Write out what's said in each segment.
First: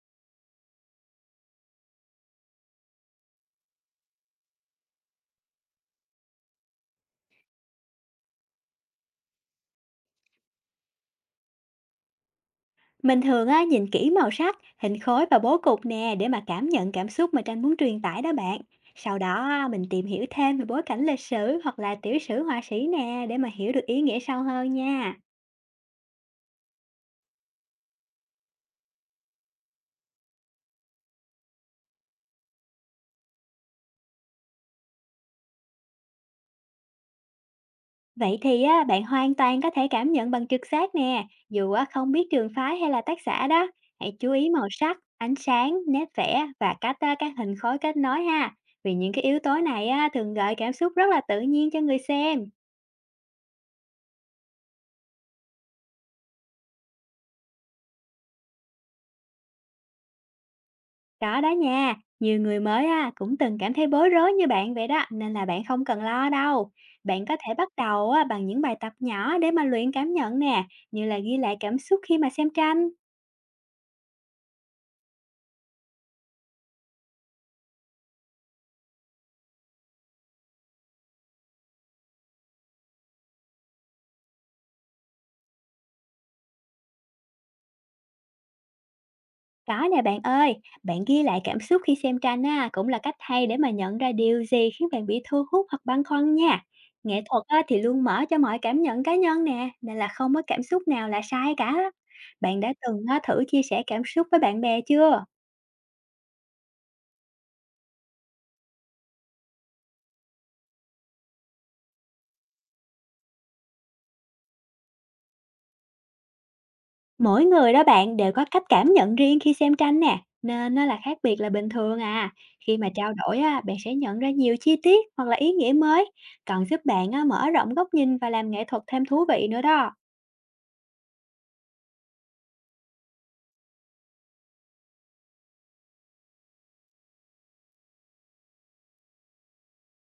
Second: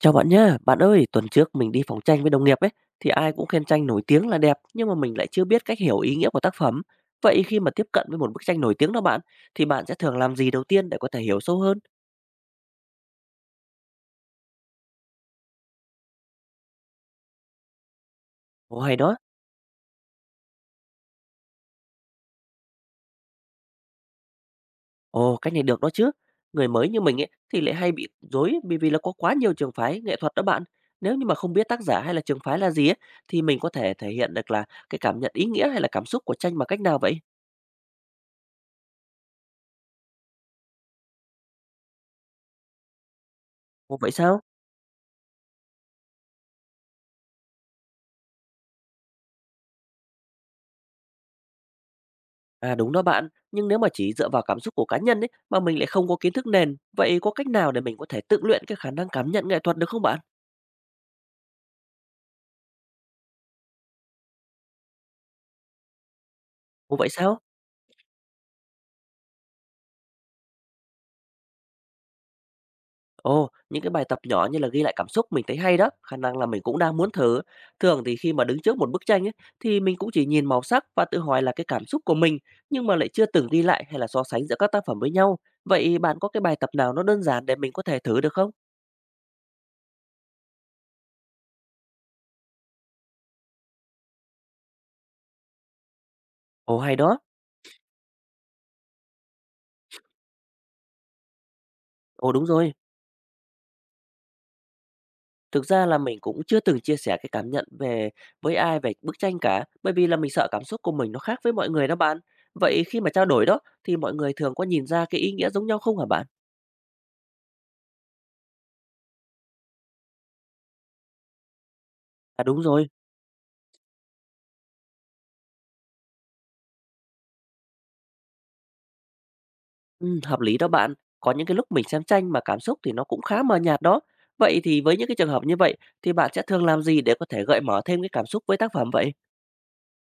Chào bạn nhá, bạn ơi, tuần trước mình đi phòng tranh với đồng nghiệp ấy, thì ai cũng khen tranh nổi tiếng là đẹp, nhưng mà mình lại chưa biết cách hiểu ý nghĩa của tác phẩm. Vậy khi mà tiếp cận với một bức tranh nổi tiếng đó bạn, thì bạn sẽ thường làm gì đầu tiên để có thể hiểu sâu hơn? Mình thường á, nhìn kỹ màu sắc, hình khối và bố cục nè để mà cảm nhận cảm xúc mà tranh muốn truyền tải đó bạn. Ồ hay đó, Sau đó á, mình tìm hiểu thêm về bối cảnh lịch sử hoặc là tiểu sử họa sĩ nè để mà hiểu được ý nghĩa sâu hơn nha. ồ cách này được đó chứ. Người mới như mình ấy thì lại hay bị rối bởi vì là có quá nhiều trường phái nghệ thuật đó bạn. Nếu như mà không biết tác giả hay là trường phái là gì ấy, thì mình có thể thể hiện được là cái cảm nhận ý nghĩa hay là cảm xúc của tranh bằng cách nào vậy? Vậy thì á, bạn hoàn toàn có thể cảm nhận bằng trực giác nè, dù á, không biết trường phái hay là tác giả đó. Ồ vậy Hãy chú sao? ý màu sắc, ánh sáng, nét vẽ và cách á, các hình khối kết nối ha. Vì những cái yếu tố này á, thường gợi cảm xúc rất là tự nhiên cho người xem. À đúng đó bạn, nhưng nếu mà chỉ dựa vào cảm xúc của cá nhân ấy mà mình lại không có kiến thức nền, vậy có cách nào để mình có thể tự luyện cái khả năng cảm nhận nghệ thuật được không bạn? Có đó nha, nhiều người mới á, cũng từng cảm thấy bối rối như bạn vậy đó, nên là bạn không cần lo đâu. Ồ vậy Bạn có sao? thể bắt đầu á, bằng những bài tập nhỏ để mà luyện cảm nhận nè, như là ghi lại cảm xúc khi mà xem tranh. Ồ, những cái bài tập nhỏ như là ghi lại cảm xúc mình thấy hay đó, khả năng là mình cũng đang muốn thử. Thường thì khi mà đứng trước một bức tranh ấy thì mình cũng chỉ nhìn màu sắc và tự hỏi là cái cảm xúc của mình, nhưng mà lại chưa từng ghi lại hay là so sánh giữa các tác phẩm với nhau. Vậy bạn có cái bài tập nào nó đơn giản để mình có thể thử được không? Có nè bạn ơi, bạn ghi lại cảm xúc khi xem tranh á, cũng là cách hay để mà nhận ra điều gì khiến bạn bị thu hút hoặc băn khoăn nha. Ồ hay đó. Nghệ thuật á, thì luôn mở cho mọi cảm nhận cá nhân nè, nên là không có cảm xúc nào là sai cả. Ồ đúng Bạn đã rồi. từng á, thử chia sẻ cảm xúc với bạn bè chưa? Thực ra là mình cũng chưa từng chia sẻ cái cảm nhận về với ai về bức tranh cả, bởi vì là mình sợ cảm xúc của mình nó khác với mọi người đó bạn. Vậy khi mà trao đổi đó thì mọi người thường có nhìn ra cái ý nghĩa giống nhau không hả bạn? Mỗi người đó bạn đều có cách cảm nhận riêng khi xem tranh nè, nên nó là khác biệt là bình thường à. À đúng Khi mà rồi, trao đổi á, bạn sẽ nhận ra nhiều chi tiết hoặc là ý nghĩa mới, còn giúp bạn á, mở rộng góc nhìn và làm nghệ thuật thêm thú vị nữa đó. ừ, hợp lý đó bạn. Có những cái lúc mình xem tranh mà cảm xúc thì nó cũng khá mờ nhạt đó. Vậy thì với những cái trường hợp như vậy thì bạn sẽ thường làm gì để có thể gợi mở thêm cái cảm xúc với tác phẩm vậy?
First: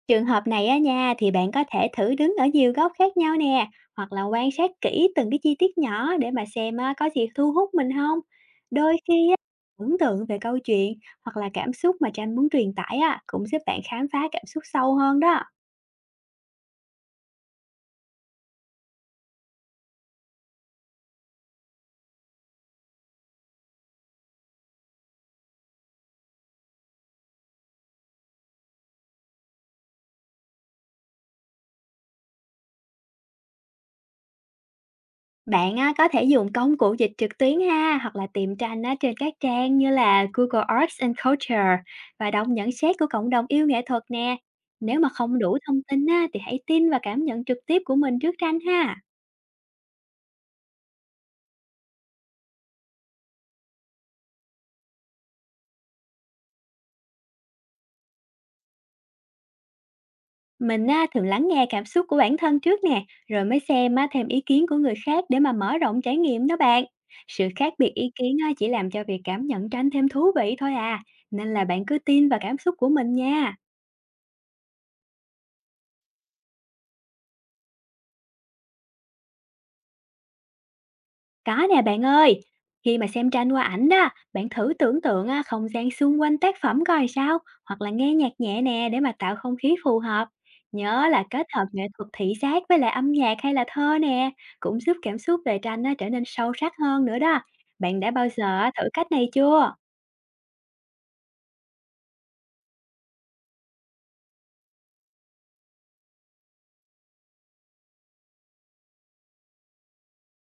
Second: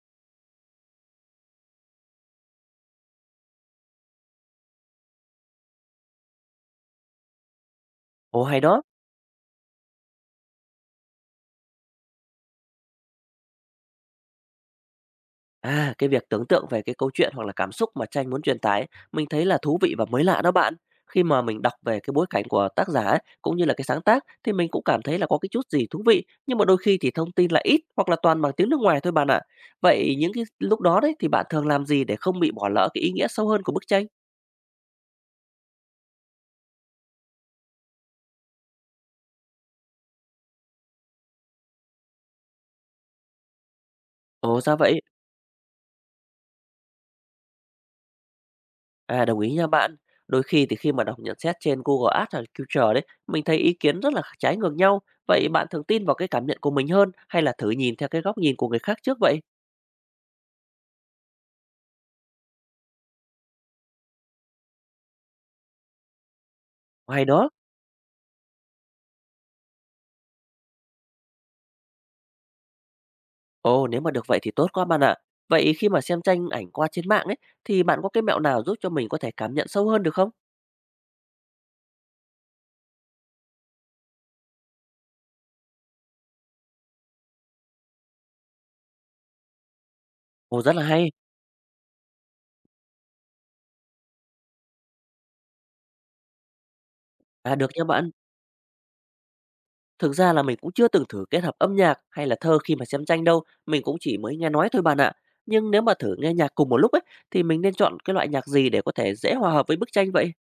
Trường hợp này á nha thì bạn có thể thử đứng ở nhiều góc khác nhau nè, hoặc là quan sát kỹ từng cái chi tiết nhỏ để mà xem á, có gì thu hút mình không. Ồ hay đó. Đôi khi tưởng tượng về câu chuyện hoặc là cảm xúc mà tranh muốn truyền tải á, cũng giúp bạn khám phá cảm xúc sâu hơn đó. À, cái việc tưởng tượng về cái câu chuyện hoặc là cảm xúc mà tranh muốn truyền tải, mình thấy là thú vị và mới lạ đó bạn. Khi mà mình đọc về cái bối cảnh của tác giả ấy, cũng như là cái sáng tác thì mình cũng cảm thấy là có cái chút gì thú vị, nhưng mà đôi khi thì thông tin lại ít hoặc là toàn bằng tiếng nước ngoài thôi bạn ạ. Vậy những cái lúc đó đấy thì bạn thường làm gì để không bị bỏ lỡ cái ý nghĩa sâu hơn của bức tranh? Bạn á, có thể dùng công cụ dịch trực tuyến ha, hoặc là tìm tranh á, trên các trang như là Google Arts and Culture và đọc nhận xét của cộng đồng yêu nghệ thuật nè. Ồ ra Nếu vậy. mà không đủ thông tin á, thì hãy tin và cảm nhận trực tiếp của mình trước tranh ha. À đồng ý nha bạn. Đôi khi thì khi mà đọc nhận xét trên Google Ads hoặc Culture đấy, mình thấy ý kiến rất là trái ngược nhau. Vậy bạn thường tin vào cái cảm nhận của mình hơn hay là thử nhìn theo cái góc nhìn của người khác trước vậy? Mình á, thường lắng nghe cảm xúc của bản thân trước nè, rồi mới xem á, thêm ý kiến của người khác để mà mở rộng trải nghiệm đó bạn. Hay Sự đó. khác biệt ý kiến á, chỉ làm cho việc cảm nhận tranh thêm thú vị thôi à, nên là bạn cứ tin vào cảm xúc của mình nha. Ồ, nếu mà được vậy thì tốt quá bạn ạ. Vậy khi mà xem tranh ảnh qua trên mạng ấy thì bạn có cái mẹo nào giúp cho mình có thể cảm nhận sâu hơn được không? Có nè bạn ơi, khi mà xem tranh qua ảnh đó, bạn thử tưởng tượng à, không gian xung quanh tác phẩm coi sao, hoặc là nghe nhạc nhẹ nè để mà tạo không khí phù hợp. Ồ, rất là Nhớ hay. là kết hợp nghệ thuật thị giác với lại âm nhạc hay là thơ nè, cũng giúp cảm xúc về tranh nó trở nên sâu sắc hơn nữa đó. À được nha Bạn bạn. đã bao giờ à, thử cách này chưa? Thực ra là mình cũng chưa từng thử kết hợp âm nhạc hay là thơ khi mà xem tranh đâu, mình cũng chỉ mới nghe nói thôi bạn ạ. Nhưng nếu mà thử nghe nhạc cùng một lúc ấy thì mình nên chọn cái loại nhạc gì để có thể dễ hòa hợp với bức tranh vậy?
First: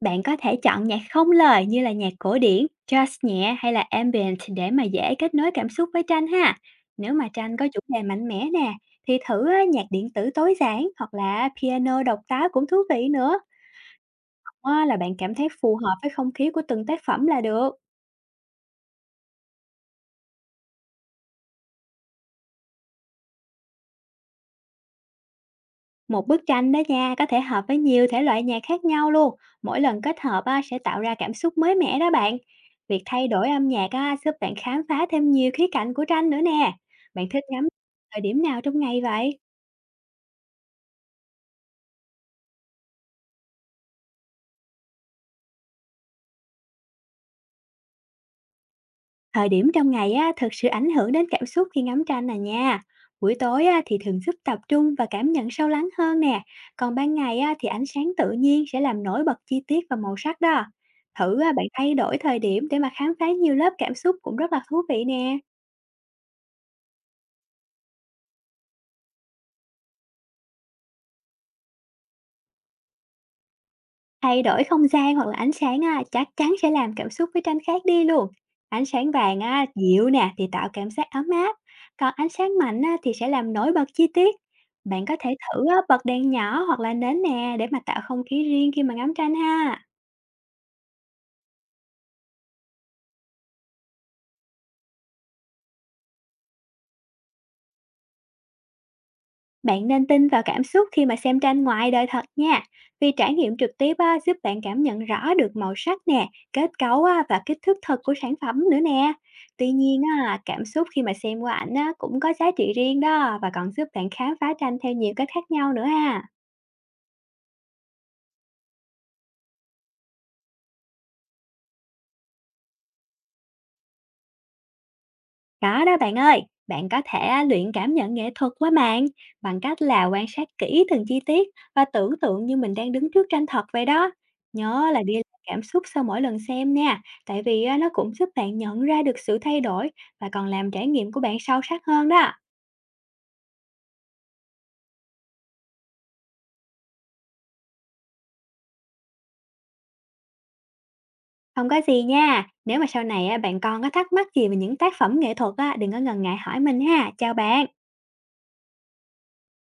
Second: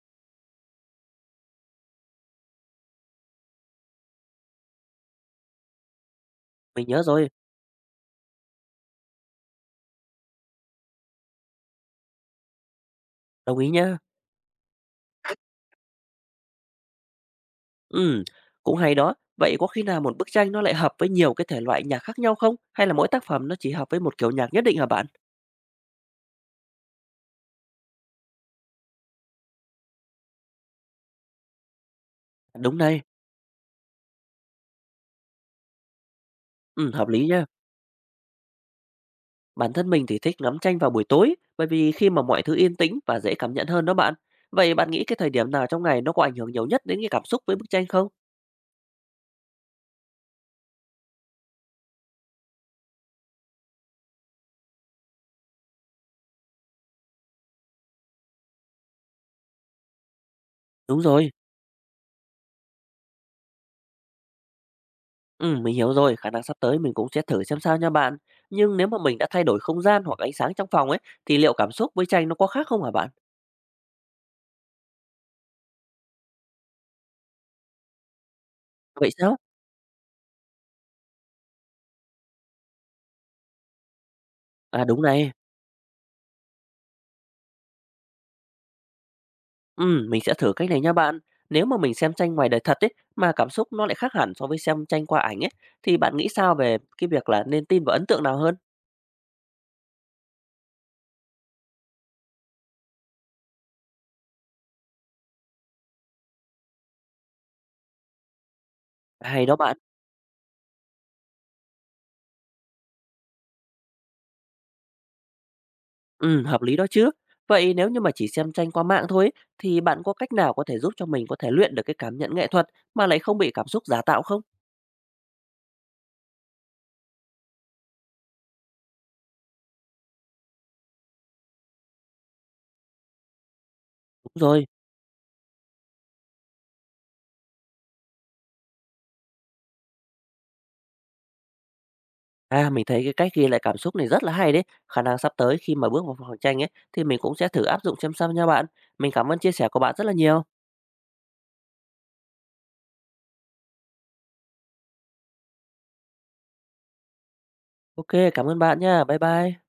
Bạn có thể chọn nhạc không lời như là nhạc cổ điển, jazz nhẹ hay là ambient để mà dễ kết nối cảm xúc với tranh ha. Mình nhớ Nếu mà rồi, tranh có chủ đề mạnh mẽ nè, thì thử á, nhạc điện tử tối giản hoặc là piano độc đáo cũng thú vị nữa. đồng ý nha. Hoặc là bạn cảm thấy phù hợp với không khí của từng tác phẩm là được. Ừ, cũng hay đó. Vậy có khi nào một bức tranh nó lại hợp với nhiều cái thể loại nhạc khác nhau không? Hay là mỗi tác phẩm nó chỉ hợp với một kiểu nhạc nhất định hả bạn? Một bức tranh đó nha, có thể hợp với nhiều thể loại nhạc khác nhau luôn. Mỗi lần kết hợp á, sẽ tạo ra cảm xúc mới mẻ đó bạn. Đúng đây. Việc thay đổi âm nhạc á, giúp bạn khám phá thêm nhiều khía cạnh của tranh nữa nè. Hợp Bạn lý thích nha. ngắm thời điểm nào trong ngày vậy? Bản thân mình thì thích ngắm tranh vào buổi tối, bởi vì khi mà mọi thứ yên tĩnh và dễ cảm nhận hơn đó bạn. Vậy bạn nghĩ cái thời điểm nào trong ngày nó có ảnh hưởng nhiều nhất đến cái cảm xúc với bức tranh không? Thời điểm trong ngày á, thực sự ảnh hưởng đến cảm xúc khi ngắm tranh nè nha. Buổi tối á, thì thường giúp tập trung và cảm nhận sâu lắng hơn nè. Còn ban ngày á, thì ánh sáng tự nhiên sẽ làm nổi bật chi tiết và màu sắc đó. Đúng rồi. Thử á, bạn thay đổi thời điểm để mà khám phá nhiều lớp cảm xúc cũng rất là thú vị nè. Ừ, mình hiểu rồi, khả năng sắp tới mình cũng sẽ thử xem sao nha bạn. Nhưng nếu mà mình đã thay đổi không gian hoặc ánh sáng trong phòng ấy, thì liệu cảm xúc với tranh nó có khác không hả bạn? Thay đổi không gian hoặc là ánh sáng á, chắc chắn sẽ làm cảm xúc với tranh khác đi luôn. Ánh sáng Vậy sao? vàng á, dịu nè thì tạo cảm giác ấm áp, còn ánh sáng mạnh á, thì sẽ làm nổi bật chi tiết. À đúng Bạn có thể này, thử á, bật đèn nhỏ hoặc là nến nè để mà tạo không khí riêng khi mà ngắm tranh ha. ừ, mình sẽ thử cách này nha bạn. Nếu mà mình xem tranh ngoài đời thật ấy, mà cảm xúc nó lại khác hẳn so với xem tranh qua ảnh ấy, thì bạn nghĩ sao về cái việc là nên tin vào ấn tượng nào hơn? Bạn nên tin vào cảm xúc khi mà xem tranh ngoài đời thật nha, vì trải nghiệm trực tiếp á, giúp bạn cảm nhận rõ được màu sắc nè, kết cấu á, và kích thước thật của sản phẩm nữa nè. Hay đó Tuy bạn. nhiên, á, cảm xúc khi mà xem qua ảnh á, cũng có giá trị riêng đó và còn giúp bạn khám phá tranh theo nhiều cách khác nhau nữa ha. Hợp lý đó chứ. Vậy nếu như mà chỉ xem tranh qua mạng thôi ấy, thì bạn có cách nào có thể giúp cho mình có thể luyện được cái cảm nhận nghệ thuật mà lại không bị cảm xúc giả tạo không? Có đó bạn ơi, bạn có thể à, luyện cảm nhận nghệ thuật qua mạng bằng cách là quan sát kỹ từng chi tiết và tưởng tượng như mình đang đứng trước tranh thật vậy đó. Đúng rồi. Nhớ là ghi lại cảm xúc sau mỗi lần xem nha, tại vì à, nó cũng giúp bạn nhận ra được sự thay đổi và còn làm trải nghiệm của bạn sâu sắc hơn đó. À, mình thấy cái cách ghi lại cảm xúc này rất là hay đấy. Khả năng sắp tới khi mà bước vào phòng tranh ấy thì mình cũng sẽ thử áp dụng xem sao nha bạn. Mình cảm ơn chia sẻ của bạn rất là nhiều. Không có gì nha, nếu mà sau này à, bạn còn có thắc mắc gì về những tác phẩm nghệ thuật á, đừng có ngần ngại hỏi mình ha. Chào bạn. Ok, cảm ơn bạn nha. Bye bye.